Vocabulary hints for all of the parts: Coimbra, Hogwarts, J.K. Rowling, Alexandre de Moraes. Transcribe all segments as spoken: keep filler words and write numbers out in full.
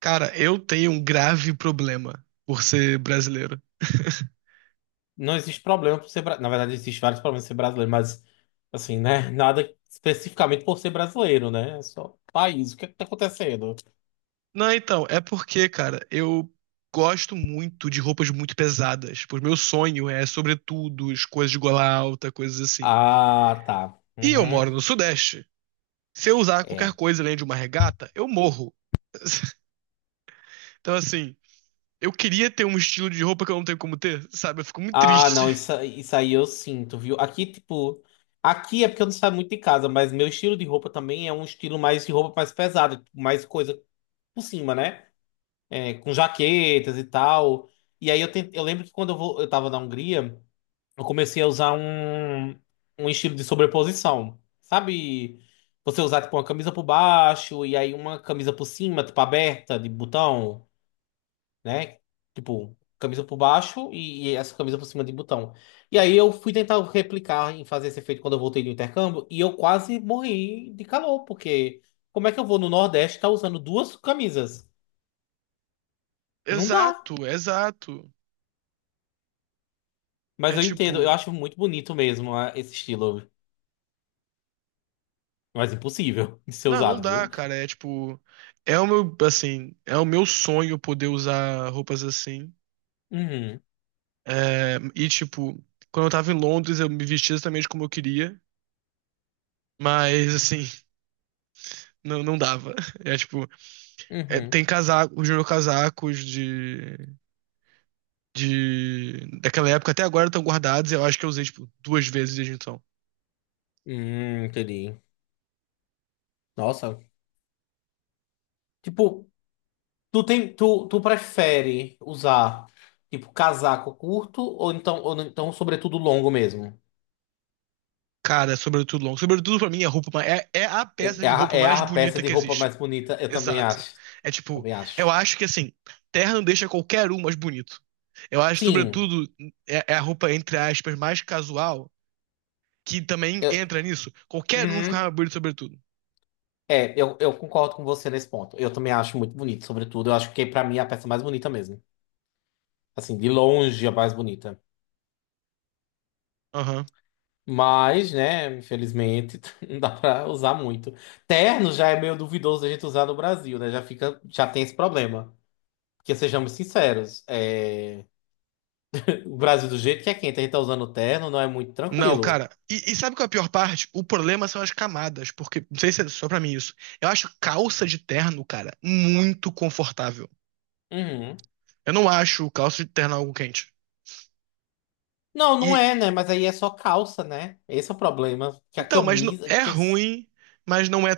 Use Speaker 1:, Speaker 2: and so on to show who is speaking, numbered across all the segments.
Speaker 1: Cara, eu tenho um grave problema por ser brasileiro.
Speaker 2: Não existe problema por ser brasileiro. Na verdade, existe vários problemas por ser brasileiro, mas assim, né? Nada especificamente por ser brasileiro, né? É só país. O que é que tá acontecendo?
Speaker 1: Não, então, é porque, cara, eu gosto muito de roupas muito pesadas. Pois meu sonho é, sobretudo, as coisas de gola alta, coisas assim.
Speaker 2: Ah, tá.
Speaker 1: E eu
Speaker 2: Uhum.
Speaker 1: moro no Sudeste. Se eu usar qualquer
Speaker 2: É.
Speaker 1: coisa além de uma regata, eu morro. Então, assim, eu queria ter um estilo de roupa que eu não tenho como ter, sabe? Eu fico muito
Speaker 2: Ah,
Speaker 1: triste.
Speaker 2: não, isso, isso aí eu sinto, viu? Aqui, tipo. Aqui é porque eu não saio muito de casa, mas meu estilo de roupa também é um estilo mais de roupa mais pesada, tipo, mais coisa por cima, né? É, com jaquetas e tal. E aí eu, tentei, eu lembro que quando eu, vou, eu tava na Hungria. Eu comecei a usar um, um estilo de sobreposição. Sabe? Você usar, tipo, uma camisa por baixo e aí uma camisa por cima, tipo, aberta, de botão, né? Tipo, camisa por baixo e, e essa camisa por cima de botão. E aí eu fui tentar replicar em fazer esse efeito quando eu voltei do intercâmbio e eu quase morri de calor, porque como é que eu vou no Nordeste estar usando duas camisas? Não dá.
Speaker 1: Exato, exato. É
Speaker 2: Mas eu entendo, eu
Speaker 1: tipo.
Speaker 2: acho muito bonito mesmo ah, esse estilo. Mas impossível de ser
Speaker 1: Não, não
Speaker 2: usado,
Speaker 1: dá,
Speaker 2: viu?
Speaker 1: cara. É tipo, é o meu, assim, é o meu sonho poder usar roupas assim.
Speaker 2: Uhum.
Speaker 1: É, e tipo, quando eu tava em Londres, eu me vestia exatamente como eu queria, mas assim, não, não dava. É tipo, é,
Speaker 2: Uhum.
Speaker 1: tem casaco, os meus casacos de, de daquela época até agora estão guardados. Eu acho que eu usei tipo duas vezes desde então.
Speaker 2: Hum, entendi. Nossa. Tipo, tu tem, tu, tu prefere usar, tipo, casaco curto ou então, ou então sobretudo longo mesmo?
Speaker 1: Cara, é sobretudo longo. Sobretudo pra mim é a roupa, ma- é, é a
Speaker 2: É,
Speaker 1: peça
Speaker 2: é
Speaker 1: de
Speaker 2: a,
Speaker 1: roupa
Speaker 2: é
Speaker 1: mais
Speaker 2: a peça
Speaker 1: bonita
Speaker 2: de
Speaker 1: que
Speaker 2: roupa
Speaker 1: existe.
Speaker 2: mais bonita, eu também
Speaker 1: Exato.
Speaker 2: acho.
Speaker 1: É tipo,
Speaker 2: Também
Speaker 1: eu
Speaker 2: acho.
Speaker 1: acho que assim, terra não deixa qualquer um mais bonito. Eu acho,
Speaker 2: Sim.
Speaker 1: sobretudo, é, é a roupa, entre aspas, mais casual, que também
Speaker 2: Eu,
Speaker 1: entra nisso. Qualquer um fica
Speaker 2: uhum.
Speaker 1: mais bonito, sobretudo.
Speaker 2: É, eu, eu concordo com você nesse ponto. Eu também acho muito bonito, sobretudo. Eu acho que pra mim é a peça mais bonita mesmo. Assim, de longe é a mais bonita.
Speaker 1: Aham.
Speaker 2: Mas, né, infelizmente, não dá pra usar muito. Terno já é meio duvidoso da gente usar no Brasil, né? Já fica, já tem esse problema. Porque sejamos sinceros, é, o Brasil do jeito que é quente, a gente tá usando terno, não é muito
Speaker 1: Não,
Speaker 2: tranquilo.
Speaker 1: cara. E, e sabe qual é a pior parte? O problema são as camadas, porque, não sei se é só pra mim isso. Eu acho calça de terno, cara, muito confortável.
Speaker 2: Uhum.
Speaker 1: Eu não acho calça de terno algo quente.
Speaker 2: Não, não
Speaker 1: E,
Speaker 2: é, né? Mas aí é só calça, né? Esse é o problema. Que a
Speaker 1: então, mas não-
Speaker 2: camisa.
Speaker 1: é
Speaker 2: Que as-
Speaker 1: ruim, mas não é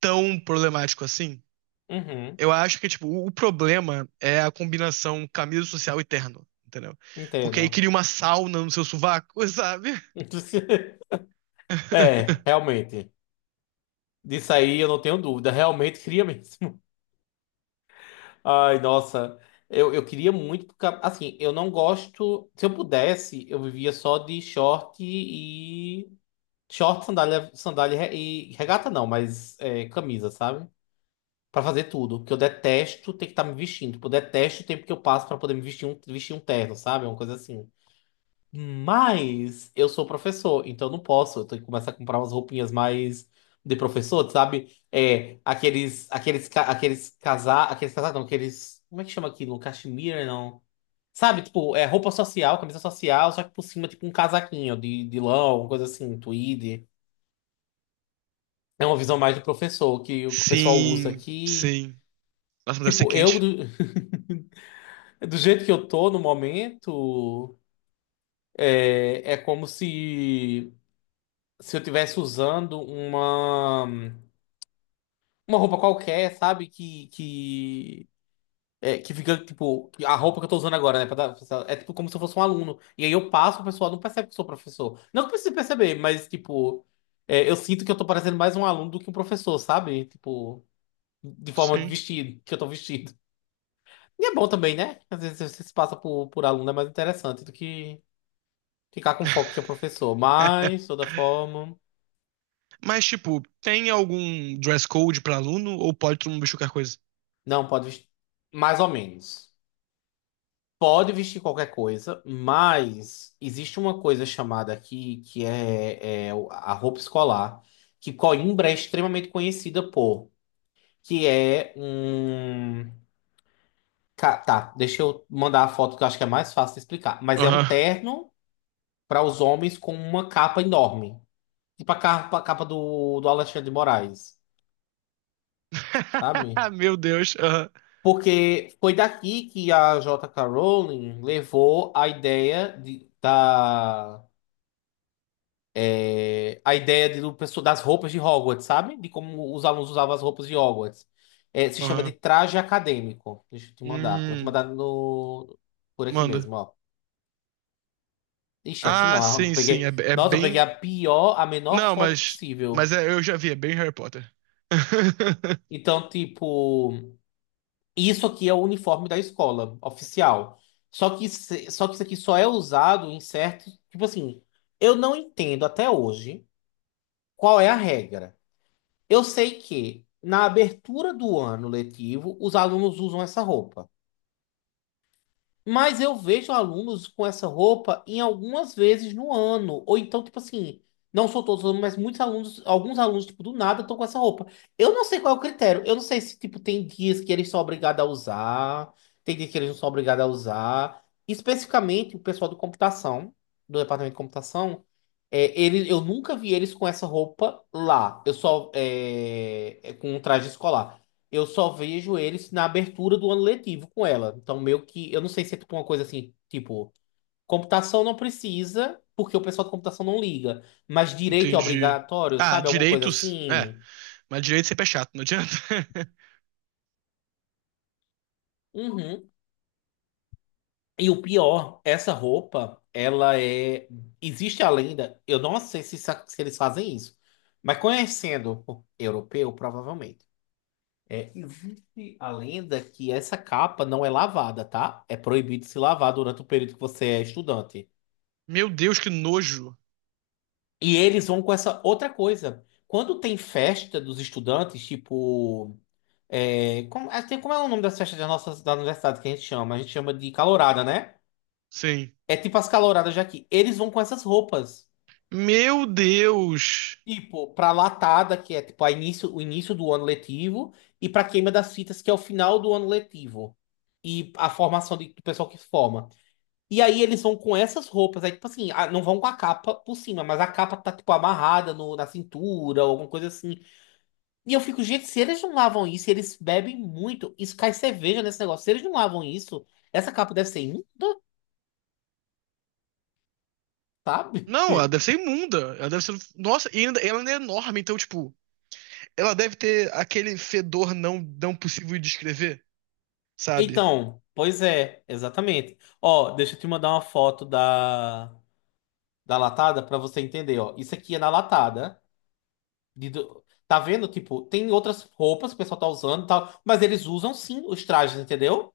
Speaker 1: tão problemático assim.
Speaker 2: Uhum.
Speaker 1: Eu acho que, tipo, o o problema é a combinação camisa social e terno, entendeu? Porque aí cria
Speaker 2: Entendo.
Speaker 1: uma sauna no seu sovaco, sabe?
Speaker 2: É, realmente. Disso aí eu não tenho dúvida. Realmente cria mesmo. Ai, nossa, eu, eu queria muito, porque, assim, eu não gosto. Se eu pudesse, eu vivia só de short e. Short, sandália, sandália e regata não, mas é, camisa, sabe? Pra fazer tudo, porque eu detesto ter que estar me vestindo. Tipo, eu detesto o tempo que eu passo pra poder me vestir um, vestir um, terno, sabe? Uma coisa assim. Mas eu sou professor, então eu não posso. Eu tenho que começar a comprar umas roupinhas mais de professor, sabe? É, aqueles, aqueles, ca- aqueles casar, aqueles casar, não, aqueles, como é que chama aquilo? Cachemira, não. Sabe, tipo, é roupa social, camisa social, só que por cima, tipo, um casaquinho de, de lã, alguma coisa assim, um tweed. É uma visão mais do professor, que o que o pessoal usa
Speaker 1: Sim,
Speaker 2: aqui.
Speaker 1: sim. Nossa, mas deve ser
Speaker 2: Tipo, eu,
Speaker 1: quente.
Speaker 2: do, do jeito que eu tô no momento, é, é como se. Se eu tivesse usando uma uma roupa qualquer, sabe? Que que é, que fica tipo a roupa que eu tô usando agora, né? Pra dar- pra- é tipo como se eu fosse um aluno. E aí eu passo, o pessoal não percebe que eu sou professor. Não que precise perceber, mas tipo é, eu sinto que eu tô parecendo mais um aluno do que um professor, sabe? Tipo de forma de
Speaker 1: Sim.
Speaker 2: vestido, que eu tô vestido. E é bom também, né? Às vezes você se passa por, por aluno é mais interessante do que ficar com foco que é professor. Mas, de toda forma,
Speaker 1: Mas, tipo, tem algum dress code pra aluno ou pode todo mundo vestir qualquer coisa?
Speaker 2: não pode vestir mais ou menos. Pode vestir qualquer coisa, mas existe uma coisa chamada aqui que é, é o- a roupa escolar, que Coimbra é extremamente conhecida por, que é um. Ca- Tá, deixa eu mandar a foto que eu acho que é mais fácil de explicar. Mas é um
Speaker 1: Aham.
Speaker 2: terno para os homens com uma capa enorme. Tipo a capa, a capa do, do Alexandre de Moraes, sabe?
Speaker 1: Meu Deus. Aham.
Speaker 2: Porque foi daqui que a J K. Rowling levou a ideia de, da. É, a ideia de- do, pessoa- das roupas de Hogwarts, sabe? De como os alunos usavam as roupas de Hogwarts. É, se chama de
Speaker 1: Aham.
Speaker 2: traje acadêmico. Deixa eu te mandar. Eu vou te
Speaker 1: Hum,
Speaker 2: mandar no, por aqui
Speaker 1: manda.
Speaker 2: mesmo, ó. Ixi, é assim
Speaker 1: Ah,
Speaker 2: não. Eu
Speaker 1: sim, sim. É,
Speaker 2: peguei,
Speaker 1: é
Speaker 2: nossa, eu peguei
Speaker 1: bem.
Speaker 2: a pior, a menor
Speaker 1: Não,
Speaker 2: foto
Speaker 1: mas. Mas
Speaker 2: possível.
Speaker 1: é- eu já vi, é bem Harry Potter.
Speaker 2: Então, tipo, isso aqui é o uniforme da escola oficial. Só que, se- só que isso aqui só é usado em certos. Tipo assim, eu não entendo até hoje qual é a regra. Eu sei que na abertura do ano letivo, os alunos usam essa roupa. Mas eu vejo alunos com essa roupa em algumas vezes no ano. Ou então, tipo assim, não sou todos, os alunos, mas muitos alunos, alguns alunos, tipo, do nada estão com essa roupa. Eu não sei qual é o critério. Eu não sei se, tipo, tem dias que eles são obrigados a usar, tem dias que eles não são obrigados a usar. Especificamente, o pessoal do computação, do departamento de computação, é, ele, eu nunca vi eles com essa roupa lá. Eu só, é, é, com um traje escolar. Eu só vejo eles na abertura do ano letivo com ela. Então, meio que. Eu não sei se é tipo uma coisa assim, tipo, computação não precisa, porque o pessoal de computação não liga. Mas direito é
Speaker 1: Entendi.
Speaker 2: obrigatório,
Speaker 1: Ah,
Speaker 2: sabe? Alguma coisa
Speaker 1: direitos? É,
Speaker 2: assim.
Speaker 1: mas direito sempre é chato, não adianta.
Speaker 2: Uhum. E o pior, essa roupa, ela é. Existe a lenda. Eu não sei se, sa- se eles fazem isso. Mas conhecendo o europeu, provavelmente. É, existe a lenda que essa capa não é lavada, tá? É proibido se lavar durante o período que você é estudante.
Speaker 1: Meu Deus, que nojo.
Speaker 2: E eles vão com essa outra coisa. Quando tem festa dos estudantes, tipo. É, como, é, tem- como é o nome das festas da nossa da universidade que a gente chama? A gente chama de calourada, né?
Speaker 1: Sim.
Speaker 2: É tipo as calouradas daqui. Eles vão com essas roupas.
Speaker 1: Meu Deus.
Speaker 2: Tipo, pra latada, que é tipo a início, o início do ano letivo, e pra queima das fitas, que é o final do ano letivo. E a formação de- do pessoal que se forma. E aí eles vão com essas roupas. Aí, tipo assim, ah, não vão com a capa por cima, mas a capa tá, tipo, amarrada no, na cintura, ou alguma coisa assim. E eu fico, gente, se eles não lavam isso, eles bebem muito, isso cai cerveja nesse negócio. Se eles não lavam isso, essa capa deve ser imunda, sabe?
Speaker 1: Não, ela deve ser imunda. Ela deve ser. Nossa, e ainda, ela ainda é enorme, então, tipo, ela deve ter aquele fedor não, não possível de descrever, sabe?
Speaker 2: Então, pois é, exatamente. Ó, deixa eu te mandar uma foto da, da latada pra você entender, ó. Isso aqui é na latada. De do- tá vendo? Tipo, tem outras roupas que o pessoal tá usando e tal, mas eles usam sim os trajes, entendeu?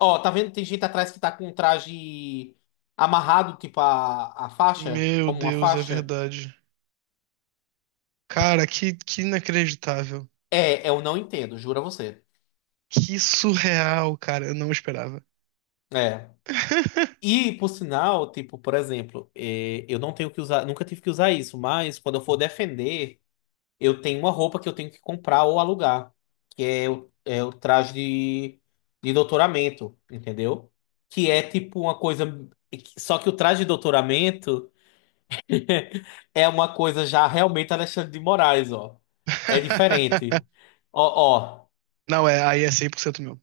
Speaker 2: Ó, tá vendo? Tem gente atrás que tá com um traje amarrado, tipo a, a faixa,
Speaker 1: Meu
Speaker 2: como uma
Speaker 1: Deus, é
Speaker 2: faixa.
Speaker 1: verdade. Cara, que, que inacreditável.
Speaker 2: É, eu não entendo, juro a você.
Speaker 1: Que surreal, cara. Eu não esperava.
Speaker 2: É. E, por sinal, tipo, por exemplo, é, eu não tenho que usar, nunca tive que usar isso, mas quando eu for defender, eu tenho uma roupa que eu tenho que comprar ou alugar, que é o, é o traje de, de doutoramento, entendeu? Que é tipo uma coisa. Só que o traje de doutoramento é uma coisa já realmente Alexandre de Moraes, ó. É diferente. Ó, ó.
Speaker 1: Não, é, aí é cem por cento meu.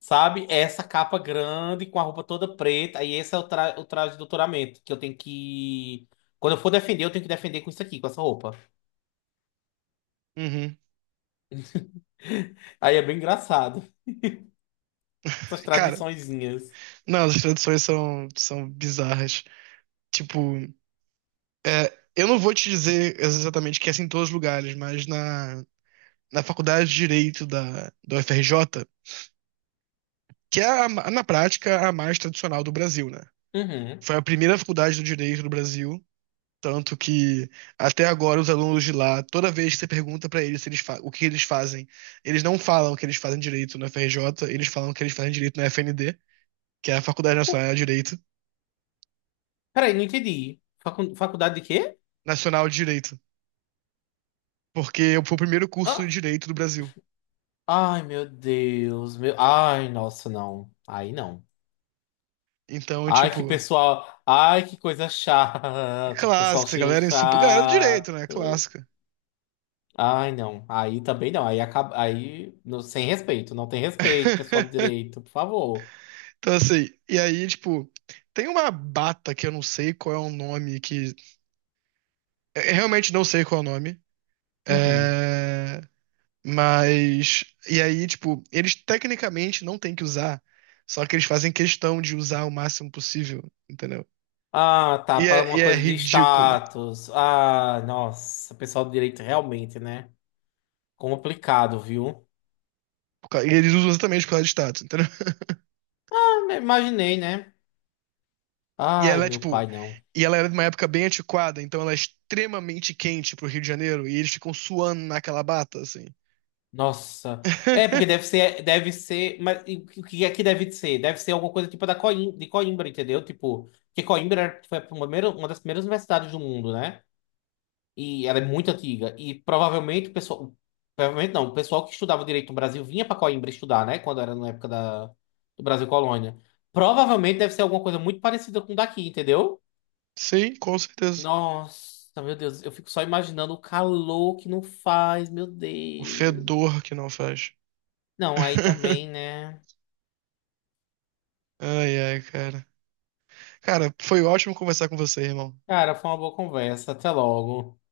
Speaker 2: Sabe? Essa capa grande, com a roupa toda preta. Aí esse é o, tra o traje de doutoramento, que eu tenho que. Quando eu for defender, eu tenho que defender com isso aqui, com essa roupa.
Speaker 1: Uhum.
Speaker 2: Aí é bem engraçado. Essas
Speaker 1: Cara,
Speaker 2: tradiçõezinhas.
Speaker 1: não, as traduções são, são bizarras. Tipo, é, eu não vou te dizer exatamente que é assim em todos os lugares, mas na, na Faculdade de Direito da, do F R J, que é, a ma- na prática, a mais tradicional do Brasil, né?
Speaker 2: Uhum.
Speaker 1: Foi a primeira faculdade do direito do Brasil, tanto que até agora os alunos de lá, toda vez que você pergunta pra eles, se eles fa- o que eles fazem, eles não falam que eles fazem direito na F R J, eles falam que eles fazem direito na F N D, que é a Faculdade Nacional de Direito,
Speaker 2: Peraí, não entendi. Facu- faculdade de quê?
Speaker 1: Nacional de Direito. Porque eu fui o primeiro curso de
Speaker 2: Ah,
Speaker 1: direito do Brasil.
Speaker 2: ai, meu Deus. Meu... Ai, nossa, não. Aí não.
Speaker 1: Então,
Speaker 2: Ai, que
Speaker 1: tipo,
Speaker 2: pessoal. Ai, que coisa
Speaker 1: é
Speaker 2: chata. Que pessoal
Speaker 1: clássico, essa
Speaker 2: cheio
Speaker 1: galera é super. Galera do direito, né?
Speaker 2: chato.
Speaker 1: Clássica.
Speaker 2: Ai, não. Aí também não. Aí acaba. Aí. Não- sem respeito. Não tem respeito, pessoal do direito, por favor.
Speaker 1: Então, assim, e aí, tipo, tem uma bata que eu não sei qual é o nome, que. Eu realmente não sei qual é o nome.
Speaker 2: Uhum.
Speaker 1: É, mas. E aí, tipo, eles tecnicamente não têm que usar, só que eles fazem questão de usar o máximo possível, entendeu?
Speaker 2: Ah, tá.
Speaker 1: E
Speaker 2: Para
Speaker 1: é, e
Speaker 2: uma
Speaker 1: é
Speaker 2: coisa de
Speaker 1: ridículo.
Speaker 2: status. Ah, nossa. Pessoal do direito realmente, né? Complicado, viu?
Speaker 1: Por causa- E eles usam exatamente por causa de status, entendeu?
Speaker 2: Ah, imaginei, né?
Speaker 1: E
Speaker 2: Ai,
Speaker 1: ela é
Speaker 2: meu
Speaker 1: tipo.
Speaker 2: pai, não.
Speaker 1: E ela era de uma época bem antiquada, então ela é extremamente quente pro Rio de Janeiro e eles ficam suando naquela bata, assim.
Speaker 2: Nossa. É, porque deve ser. Deve ser. Mas e o que o que é que deve ser? Deve ser alguma coisa tipo da Coim, de Coimbra, entendeu? Tipo, que Coimbra foi a primeira, uma das primeiras universidades do mundo, né? E ela é muito antiga. E provavelmente o pessoal. Provavelmente não, o pessoal que estudava direito no Brasil vinha para Coimbra estudar, né? Quando era na época da, do Brasil Colônia. Provavelmente deve ser alguma coisa muito parecida com o daqui, entendeu?
Speaker 1: Sim, com certeza.
Speaker 2: Nossa, meu Deus, eu fico só imaginando o calor que não faz, meu
Speaker 1: O
Speaker 2: Deus.
Speaker 1: fedor que não faz.
Speaker 2: Não, aí também, né?
Speaker 1: Ai, ai, cara. Cara, foi ótimo conversar com você, irmão.
Speaker 2: Cara, foi uma boa conversa. Até logo.